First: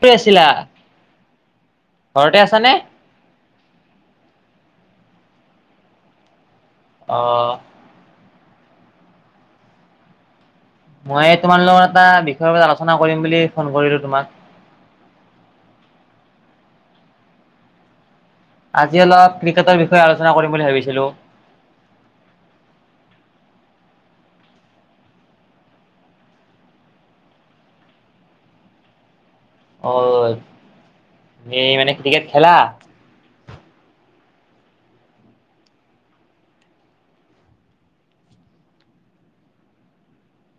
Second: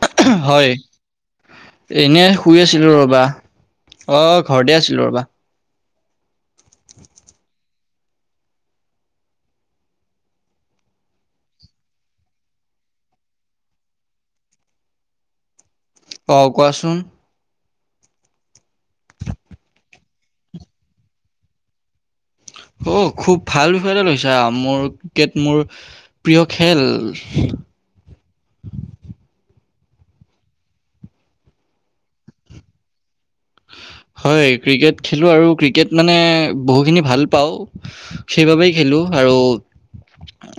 কৰি আছিলা হয় এনে ঘৰতে শুই আছানে? আছিলো ৰবা অ ঘৰতে আছিলো ৰবা আহ মই তোমাৰ লগৰ এটা বিষয়ৰ ওপৰত আলোচনা কৰিম বুলি ফোন কৰিলো তোমাক অ কোৱাচোন আজি অলপ ক্ৰিকেটৰ বিষয়ে আলোচনা কৰিম বুলি ভাবিছিলো অ খুব ভাল বিষয়ে লৈছা মোৰ ক্ৰিকেট মোৰ প্ৰিয় খেল অ এই মানে ক্ৰিকেট খেলা হয় ক্ৰিকেট খেলোঁ আৰু ক্ৰিকেট মানে বহুখিনি ভাল পাওঁ সেইবাবেই খেলোঁ আৰু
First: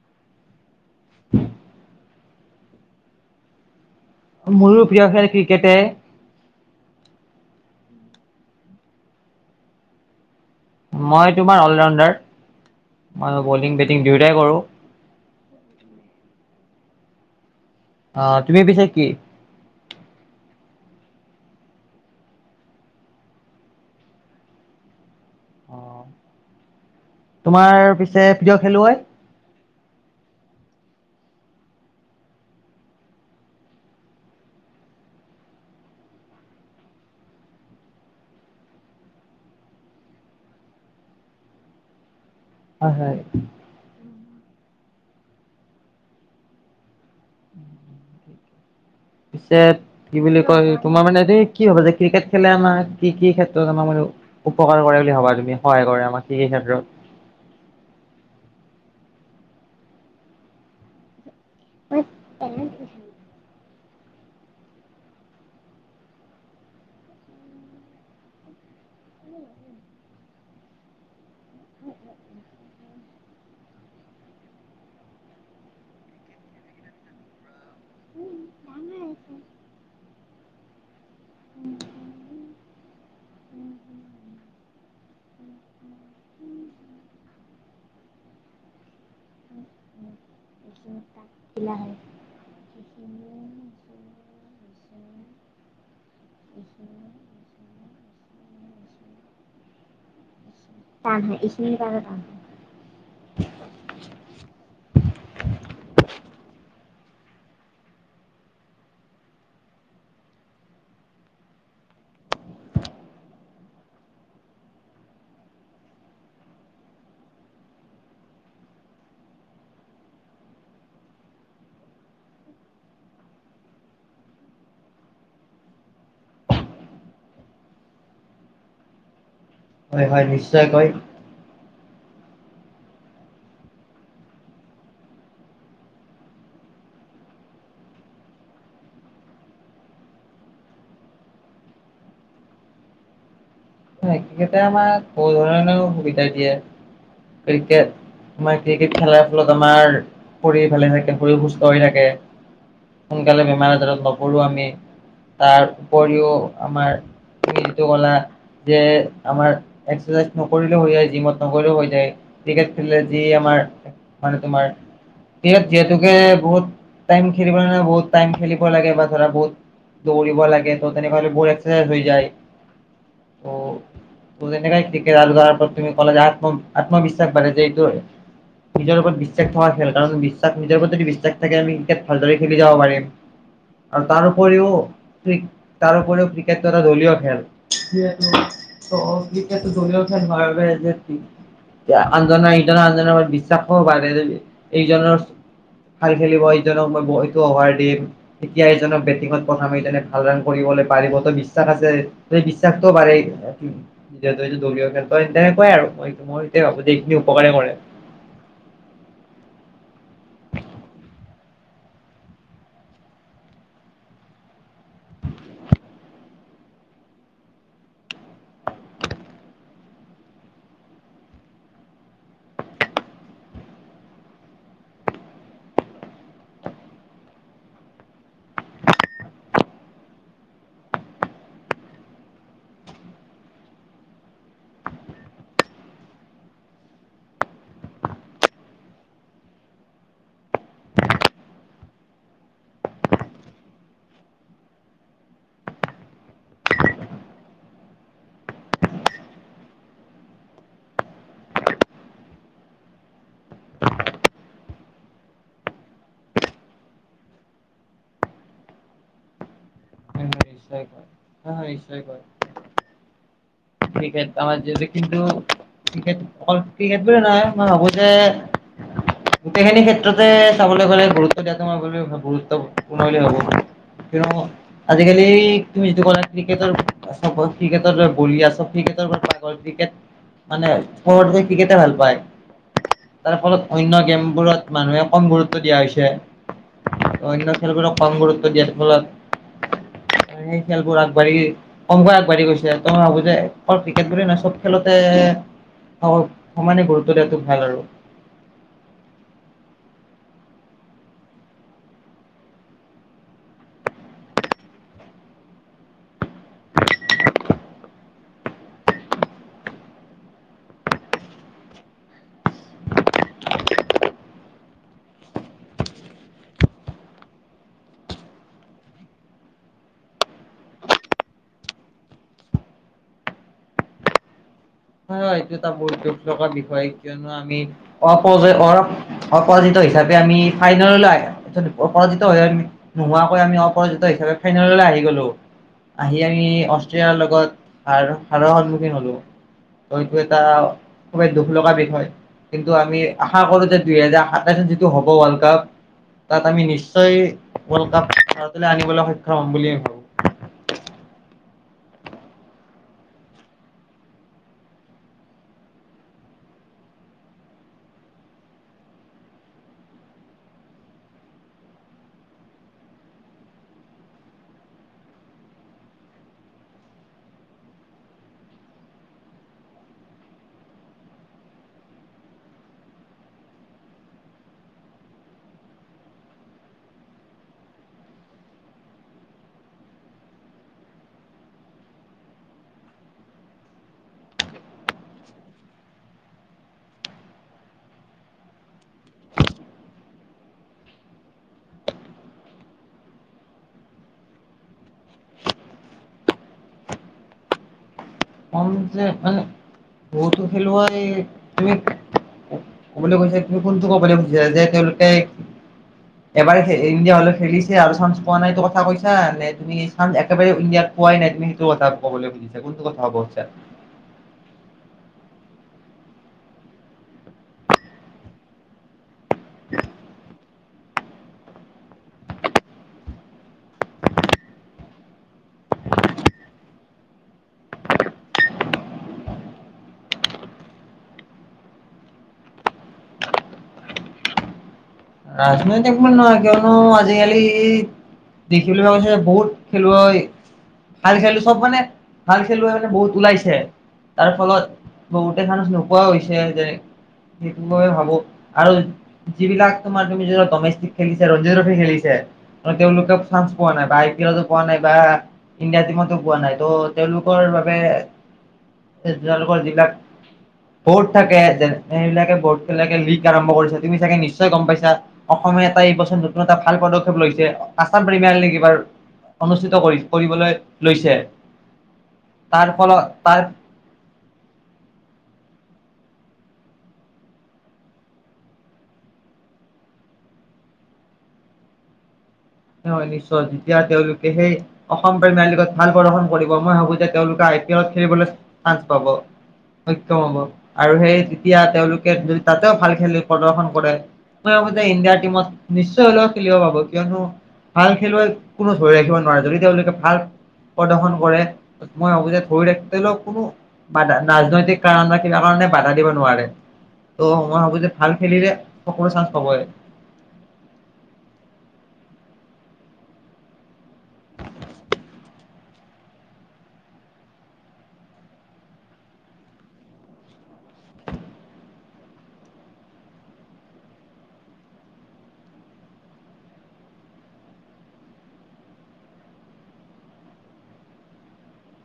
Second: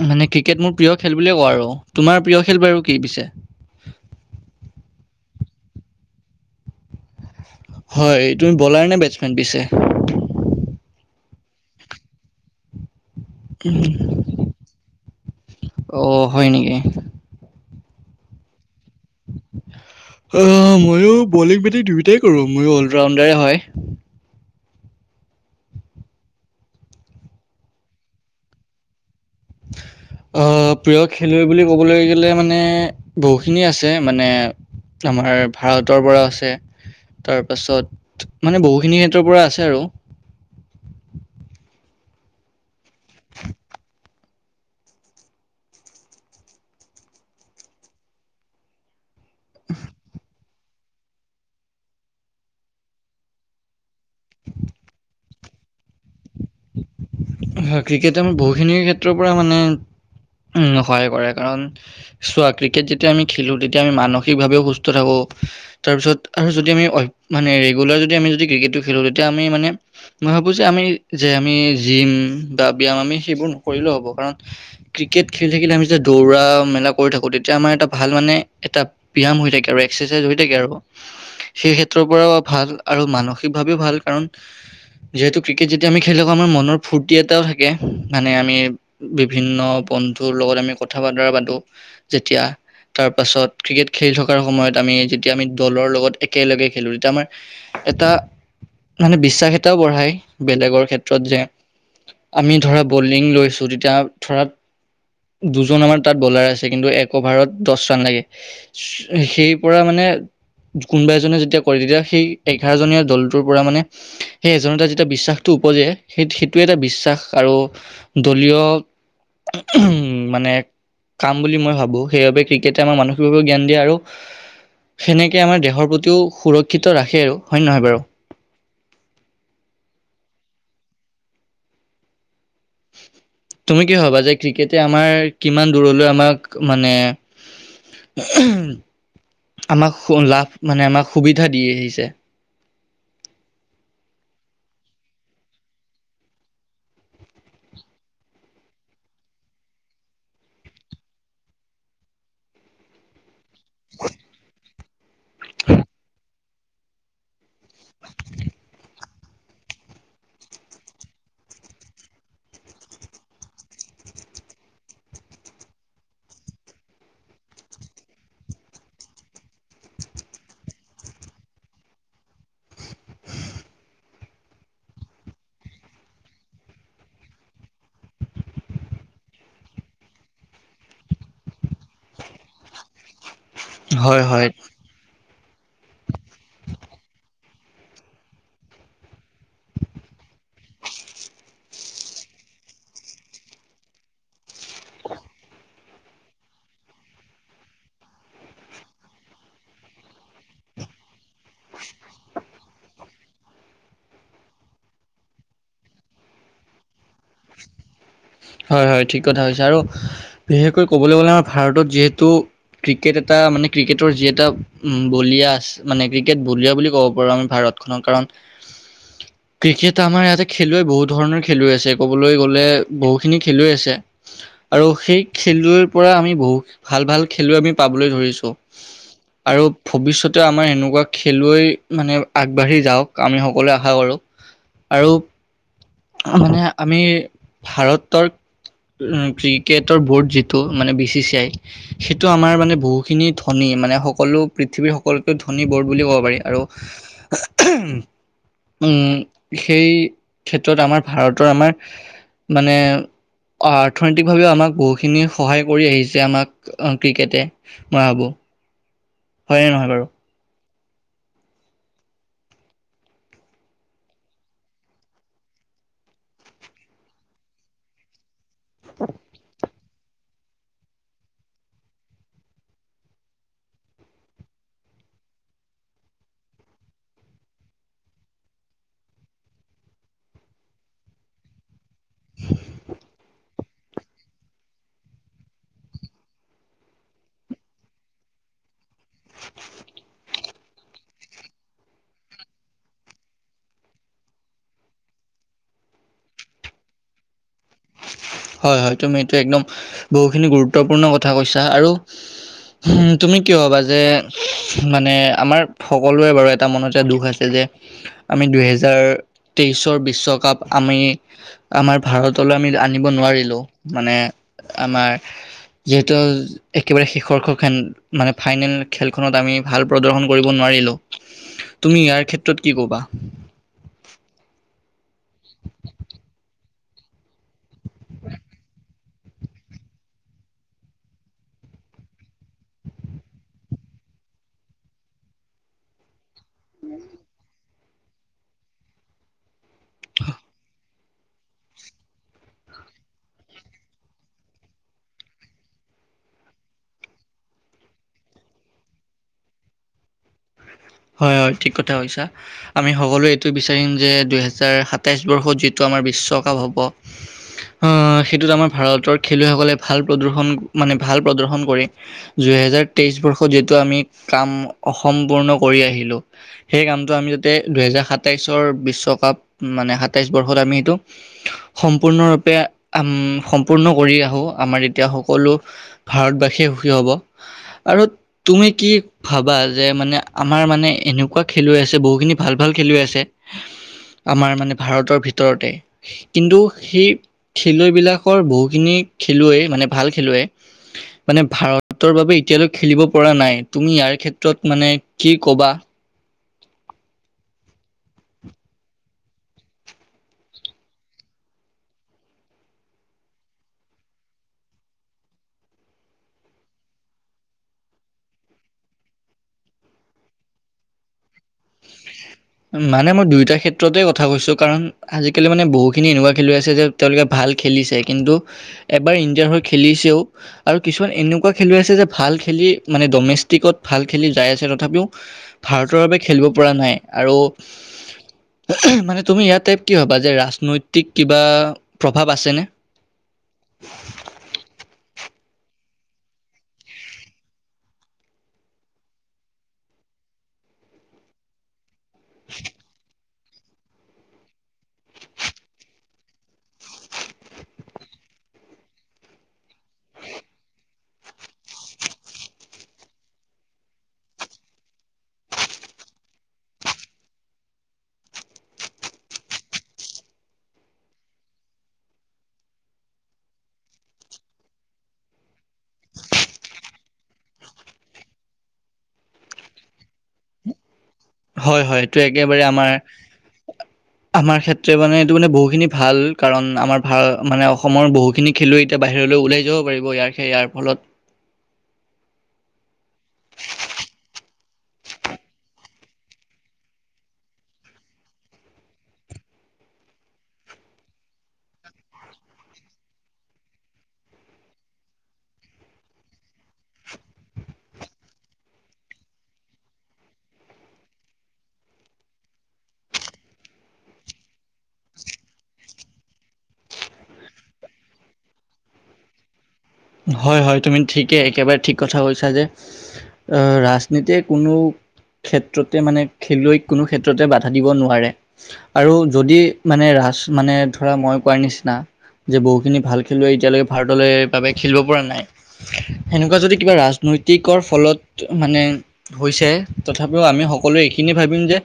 মানে ক্ৰিকেট মোৰ প্ৰিয় খেল বুলিয়ে কওঁ আৰু তোমাৰ প্ৰিয় খেল বাৰু কি পিছে মোৰ প্ৰিয় খেল ক্ৰিকেটে হয় তুমি বলাৰ নে বেটছমেন পিছে মই তোমাৰ অলৰাউণ্ডাৰ মই বলিং বেটিং দুয়োটাই কৰোঁ অ হয় নেকি অ তুমি পিছে কি আহ ময়ো বলিং বেটিং দুয়োটাই কৰো ময়ো অলৰাউণ্ডাৰে হয় অ তোমাৰ পিছে প্ৰিয় খেলুৱৈ আহ প্ৰিয় খেলুৱৈ বুলি ক'বলৈ গ'লে মানে বহুখিনি আছে মানে। আমাৰ ভাৰতৰ পৰা আছে তাৰ পাছত মানে বহুখিনি ক্ষেত্ৰৰ পৰা আছে আৰু [inaudible] হয় হয় তাৰ পিছত কি বুলি ক কয় তোমাৰ মানে এই কি হবা যে ক্ৰিকেট খেলে আমাৰ কি কি ক্ষেত্ৰত আমাৰ মানে উপকাৰ কৰে বুলি ভাবা তুমি সহায় কৰে আমাক কি কি ক্ষেত্ৰত? হয় ক্ৰিকেট অমি বহুখিনিৰ ক্ষেত্ৰৰ পৰা মানে উম হয় বাৰু কাৰণ চোৱা ক্ৰিকেট যেতিয়া আমি খেলো তেতিয়া তেতিয়া আমি মানসিকভাৱেও সুস্থ থাকো তাৰপিছত আৰু যদি আমি অ মানে ৰেগুলাৰ যদি আমি যদি ক্ৰিকেট খেলো তেতিয়া আমি মানে মই ভাবো যে আমি যে আমি জিম বা ব্যায়াম আমি সেইবোৰ নকৰিলেও হ'ব কাৰণ ক্ৰিকেট খেলি থাকিলে আমি যে দৌৰা মেলা কৰি থাকো তেতিয়া আমাৰ এটা ভাল মানে এটা ব্যায়াম হৈ থাকে আৰু এক্সাৰচাইজ হৈ থাকে আৰু সেই ক্ষেত্ৰৰ পৰাও ভাল আৰু মানসিকভাৱেও ভাল কাৰণ যিহেতু ক্ৰিকেট এতিয়া আমি খেলাকো আমাৰ মনৰ ফূৰ্তি এটাও থাকে মানে আমি বিভিন্ন বন্ধুৰ লগত আমি ক [inaudible] কথা বতৰা পাতো যেতিয়া তাৰ পাছত ক্ৰিকেট খেলি থকাৰ সময়ত। আমি যেতিয়া আমি দলৰ লগত একেলগে খেলো তেতিয়া আমাৰ এটা। মানে বিশ্বাস এটাও বঢ়ায়। বেলেগৰ টান ক্ষেত্ৰত হয় যে এইখিনি বাৰু টান হয়। আমি ধৰা বলিং লৈছো তেতিয়া ধৰা। দুজন আমাৰ তাত বলাৰ আছে কিন্তু এক অভাৰত দছ ৰান লাগে সেই পৰা মানে কোনোবা এজনে যেতিয়া কৰে তেতিয়া সেই এঘাৰজনীয়া দলটোৰ পৰা মানে সেই এজন এ যে এটা বিশ্বাসটো উপজে সেই সেইটোৱে এটা বিশ্বাস আৰু দলীয় উম মানে কাম বুলি মই ভাবো সেইবাবে ক্ৰিকেটে আমাৰ মানসিকভাৱে জ্ঞান দিয়ে আৰু সেনেকে আমাৰ দেহৰ প্ৰতিও সুৰক্ষিত ৰাখে আৰু হয়নে হ নহয় বাৰু হয় হয় নিশ্চয়কৈ [unintelligible] তুমি কি ভবা যে ক্ৰিকেটে আমাৰ কিমান দূৰলৈ আমাক মানে উ [unintelligible] আমাক লাভ মানে আমাক সুবিধা দি আহিছে ক্ৰিকেটে আমাক বহু ধৰণে সুবিধা দিয়ে ক্ৰিকে আমাৰ ক্ৰিকেট খেলাৰ ফলত আমাৰ শৰীৰ ভালে থাকে শৰীৰ সুস্থ হৈ থাকে সোনকালে বেমাৰ আজাৰত নপৰো আমি তাৰ উপৰিও আমাৰ তুমি যিটো কলা যে আমাৰ এক্সাৰচাইজ নকৰিলেও হৈ যায় জিমত নকৰিলেও হৈ যায় ক্ৰিকেট খেললে যি আমাৰ মানে তোমাৰ ইয়াত যিহেতুকে বহুত টাইম খেলিব নালাগে বহুত টাইম খেলিব লাগে বা ধৰা বহুত দৌৰিব লাগে ত তেনেকা হলে এক্সাৰাইজ হৈ যায় ত তু তেনেকাই কিকেৰালু কৰাৰ তুমি কলা যে আত্ম আত্মবিশ্বাস বাঢ়ে যে এটো নিজৰ ওপৰত বিশ্বাস থকা খেল কাৰণ বিশ্বাস নিজৰ ওপৰত যদি বিশ্বাস থাকে আমি ক্ৰিকেট ভালদৰে খেলি যাব পাৰিম আৰু হয় হয় তাৰপৰিও ক্ৰি--তাৰপৰিও ক্ৰিকেটটো এটা দলীয় খেল তহতি [unintelligible] তে আনছনৰ ইজন আনজনৰ বিশ্বাসও বাাৰে এইজনৰ ভাল খেলিব এইজনক মই বলটো অভাৰ দিম তেতিয়া এইজনক বেটিঙত পথাম এইজনে ভাল ৰান কৰিব পাৰিব ত বিশ্বাস আছে সেই বিশ্বাসটো পাৰি হেতুটো দলীয় খেল তই তে কয় আৰু মই মই এ ভাবোঁ এইখিনি উপকাৰে কৰে হয় হয় ঠিক কথা কৈছে আৰু বিশেষকৈ ক'বলৈ গ'লে আমাৰ ভাৰতত যিহেতু ক্ৰিকেট এটা মানে ক্ৰিকেটৰ যি এটা উম বলিয়া আছে মানে ক্ৰিকেট বলিয়া বুলি ক'ব পাৰো আমি ভাৰত তক্ষণৰ কাৰণ [unintelligible] ক্ৰিকেট আমাৰ ইয়াতে খেলুৱৈ বহুত ধৰণৰ খেলুৱৈ আছে ক'বলৈ গ'লে বহুত খিনি খেলুৱৈ আছে আৰু সেই খেলুৱৈৰ পৰা আমি বহু ভাল ভাল খেলুৱৈ আমি পাবলৈ ধৰিছোঁ আৰু ভৱিষ্যতে আমাৰ এনেকুৱা খেলুৱৈ মানে আগবাঢ়ি যাওক আমি সকলোৱে আশা কৰো আৰু মানে আমি ভাৰতৰ উম ক্ৰিকেটৰ বোৰ্ড যিটো মানে বি চি চি আই সেইটো আমাৰ মানে বহুখিনি ধনি মানে সকলো পৃথিৱীৰ সকলোত ধনী বৰ্ড বুলি ক'ব পাৰি আৰু উম সেই ক্ষেত্ৰত আমাৰ ভাৰতৰ আমাৰ মানে [unintelligible] অৰ্থনৈতিকভাৱেও আমাক বহুখিনি সহায় কৰি আহিছে আমাক ক্ৰিকেটে মই ভাবোঁ [unintelligible] হয়নে নহয় বাৰু হা হয় নিশ্চয় কৈ ক্ৰিকেট আমাৰ যিটো কিন্তু ক্ৰিকট অকল ক্ৰিকেট বুলি নহই মই ভাবো যে গোটেইখিনি ক্ষেত্ৰত এ চাবলৈ গ'লে গুৰুত্ব দিয়া মই গুৰুত্ব পূৰ্ণ বুলি ভাবো কিয়ো আজিকালি তুমি যিটো কলা ক্ৰিকেটৰ চব ক্ৰিকেটৰ বলিয়া চব ্ৰিকটৰ কথা ক্ৰিকেট মানেবতে ক্ৰিকেটে ভাল পায় তাৰ ফলত অন্য গেমবোৰত মানুহে কম গুৰুত্ব দিয়া হৈছে অন্য খেলগৰ কম গুৰুত্ব দিয় ফলত সেই খেলবোৰ আগবাঢ়ি কমকৈ আগবাঢ়ি গৈছে ত মই ভাবো যে অকল ক্ৰিকেট বুলি নাই চব খেলতে সমানে গুৰুত্ব দিয়াটো ভাল আৰু হয় হয় তুমি এইটো একদম বহুখিনি গুৰুত্বপূৰ্ণ কথা কৈছা আৰু উ তুমি কি হবা যে মানে আমাৰ সকলোৰে বাৰু এটা মনতে দুখ আছে যে আমি দুহেজাৰ তেইশৰ বিশ্বকাপ আমি আমাৰ ভাৰতলৈ আমি আ নি নোৱাৰিলেও মানে আমাৰ যিহেতু একেবাৰে শেষৰ খ মানে ফাইনেল খেলখনত আমি ভাল প্ৰদৰ্শন কৰিব নোৱাৰো তুমি ইয়াৰ ক্ষেত্ৰত কি ক'বা [unintelligible] এইটো এটা বহুত দুখ লগা বিষয় কিয়নো আমি অপ অ অপৰাজিত হিচাপে আমি ফাইনেললৈ আহ অপৰাজিত হৈ আম নোহোৱাকৈ আমি অপৰাজিত াপে ফাইনেললৈ আহি গলো আহি আমি অষ্ট্ৰিয়াৰ লগত সাৰ সাৰৰ সন্মুখীন হলো ত এইটো এটা খুবেই দুখ লগা বিষয় কিন্তু আমি আশা কৰো যে দুহেজাৰ সাতাইশত যিটো হ'ব ৱৰ্ল্ড কাপ তাত আমি নিশ্চয় ৱৰ্ল্ড কাপ ভাৰ আনিবলৈ সক্ষম হম বুলিয়ে ভাবো হয় হয় ঠিক কথাছা আমি সকলোৱে এইটোোৱে বিচাৰিম যে দুহেজাৰ সাতাইছ বৰ্ষত যিটো আমাৰ বিশ্ব চকাাহ হ'ব আহ সেইটোত আমাৰ ভাৰতৰ খেলুৱৈসকলে ভাল প্ৰদৰ্শন মানে ভাল প্ৰদৰ্শন কৰি দুহেজাৰ তেইছ বৰ্ষত যিটো আমি কাম অসম্পূৰ্ণ কৰি আহিলো সেই কামটো আমি যাতে দুহেজাৰ সাতাইশৰ বিশ্বকাপ মানে সাতাইশ বৰ্ষত আমি সেইটো সম্পূৰ্ণৰূপে উম সম্পূৰ্ণ কৰি আহো আমাৰ এতিয়া সকলো ভাৰতবাসীয়ে সুখী হ'ব আৰু তুমি কি ভাবা যে মানে আমাৰ মানে এনেকুৱা খেলুৱৈ আছে বহুখিনি ভাল ভাল খেলুৱৈ আছে আমাৰ মানে ভাৰতৰ ভিতৰতে কিন্তু সেই খেলুৱৈ বিলাকৰ বহুখিনি খেলুৱৈ মানে ভাল খেলুৱৈ মানে ভাৰতৰ বাবে এতিয়ালৈক খেলিব পৰা নাই তুমি ইয়াৰ ক্ষেত্ৰত মানে কি ক'বা মান বতো খেলুৱম ক'বলৈ কৈছে তুমি কোনটো ক'বলৈ খুজিছা যে তেওঁলোকে এবাৰ ইণ্ডিয়া হলে খেলিছে আৰু চান্স পোৱা নাইতটো কথা কৈছা নে তুমি চানস একেবাৰে ইণ্ডিয়াত পোৱাই নাই তুম সেইটো কথা ক'বলৈুজিছ কোনটো কথা মানে কব মই দুয়োটা ক্ষেত্ৰতে কথা কৈছো কাৰণজ কেেললৈ মানে বহুখিনি এনেকুৱা খেলুৱৈ আছে যে তেওঁলোকে ভাল খেলিছে কিন্তু এবাৰ ইণ্ডিয়াৰ হৈ খেলিছেও আৰু কিছুমান এনেকুৱা খেলুৱৈ আছে যে ভাল খেলি মানে ডমেষ্টিকত ভাল খেলি যাই আছে তথাপিও ভাৰতৰ বাবে খেলিব পৰা নাই আৰু মানে তুমি ইয়াত টাইপ কি হবা যে ৰাজনৈতিক কিবা প্ৰভাৱ আছেনে ৰাজনৈতিক মল নহয় কিয়নো আজিকালি দেখিবলৈ পোৱা গৈছে বহুত খেলুৱৈ হয় ভাল খেলো চব মানে ভাল খেলুৱৈ মানে বহুত ওলাইছে তাৰ ফলত বহুতে মানু নোপোৱাও হৈছে যেনে সেইটো ময়ে ভাবো আৰু যিবিলাক তমাৰ তুমি ডমেষ্টিক খেলিছে ৰঞ্জ ট্ৰফি খেলিছে তেওঁলোকক চান্স পোৱা নাই বা আই পি এলো পোৱা নাই বা ইণ্ডিয়া টিমতো পোৱা নাই ত' তেওঁলোকৰ বাবে এই জালঘৰ জিলাক বৰ্ড থাকে যে সেইবিলাকে বডে লিক আৰম্ভ কৰিছ তুমি চাগে নিশ্চয় নিশ্চয় গম পাইছা অসমে এটা এই বছৰ নতুন এটা ভাল পদক্ষেপ লৈছে কা প্ৰেম নেকি বাৰ অনুষ্ঠিত কৰি কৰিবলৈ লৈছে হয় হয় এইটো একেবাৰে তাৰ আমাৰ। ফলত তাৰ আমাৰ ক্ষেত্ৰে মানে এইটো মানে বহুখিনি ভাল কাৰণ আমাৰ ভাল মানে অসমৰ বহুখিনি খেলুৱৈ এতিয়া বাহিৰলৈ ওলাই যাব পাৰিব ইয়াৰ সে ইয়াৰ ফলত। [inaudible] হয়, নিশ্চয় যেতিয়া তেওঁলোকে সেই অসম প্ৰিমিয়ামলীগত ভাল প্ৰদৰ্শন কৰিব মই ভাবো যে তেওঁলোকে আই- - পি এলত খেলিবলৈ চান্চ পাব। সক্ষম হ'ব আৰু সেই তেতিয়া তেওঁলোকে যদি তাতেও ভাল খেল প্ৰদৰ্শন কৰে মই ভাৱো যে ইণ্ডিয়া টীমত নিশ্চয় হলেও খেলিব পাব। কিয়নো- ভাল খেলুৱৈক কোনো ধৰি ৰাখিব নোৱাৰে যদি তেওঁলোকে ভাল প্ৰদৰ্শন কৰে মই ভাৱো যে ধৰি ৰাখি তেওলোকক কোনো ৰাজনৈতিক কাৰণ বা কিবা কাৰণ মানে বাধা দিব নোৱাৰে ত' মই ভাবো যে ভাল খেলিলে সকলো চান্স পাবই। হয় হয় তুমি ঠিকে একেবাৰে ঠিক কথা কৈছা যে- আহ ৰাজনীতিয়ে কোনো ক্ষেত্ৰতে মানে খেলুৱৈ কোনো ক্ষেত্ৰতে বাধা দিব নোৱাৰে আৰু যদি মানে ৰা মানে ধৰা মই কোৱাৰ নিচিনা যে বহু খিনি ভাল খেলুৱৈ এতিয়ালৈকে ভাৰতলে বাবে খেলিব পৰা নাই সেনেকুৱা যদি কিবা ৰাজনৈতিকৰ ফলত মানে হৈছে তথাপিও আমি সকলোৱে এইখিনি ভাবিম যে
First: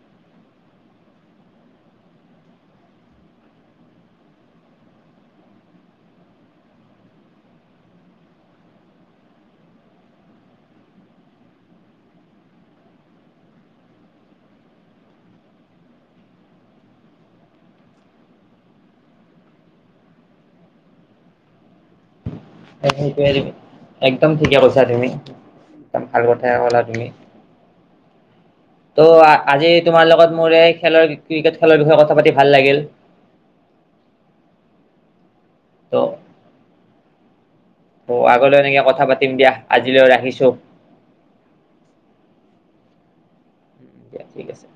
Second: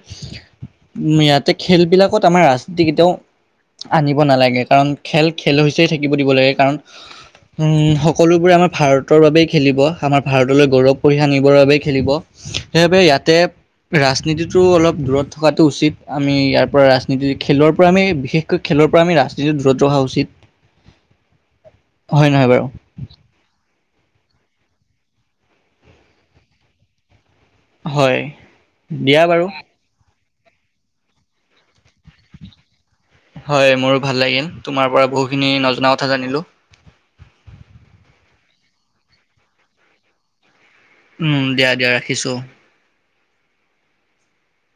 উ ইয়াতে খেলবিলাকত আমাৰ ৰাজনীতি কেতিয়াও আনিব নালাগে কাৰণ খেল খেল হৈছে থাকিব দিব লাগে কাৰণ উম সকলোবোৰে আমাৰ ভাৰতৰ বাবেই খেলিব আমাৰ ভাৰতলৈ গৌৰৱ কঢ়িয়াই আনিবৰ বাবে খেলিব। সেইবাবে ইয়াতে ৰাজনীতিটো অলপ দূৰত থকাটো উচিত আমি ইয়াৰ পৰা ৰাজনীতি খেলৰ পৰা আমি বিশেষকৈ খেল ফালৰ পৰা আমি ৰাজনীতিটো দূৰত ৰখা উচিত। [inaudible] হয় নহয় বাৰু সেইটোৱে একদম ঠিকে কৈছা তুমি একদম ভাল কথাই কলা তুমি। হয় ত' দিয়া বাৰু আজি তোমাৰ লগত মোৰ এই খেলৰ ক্ৰিকেট খেলৰ বিষয়ে কথা পাতি ভাল লাগিল। হয় মোৰো ভাল লাগিল তোমাৰ পৰা বহুখিনি নজনা কথা জানিলো। অ 'আগলৈ এনেকে কথা পাতিম দিয়া আজিলৈ ৰাখিছো। উম দিয়া দিয়া ৰাখিছো। দিয়া ঠিক আছে।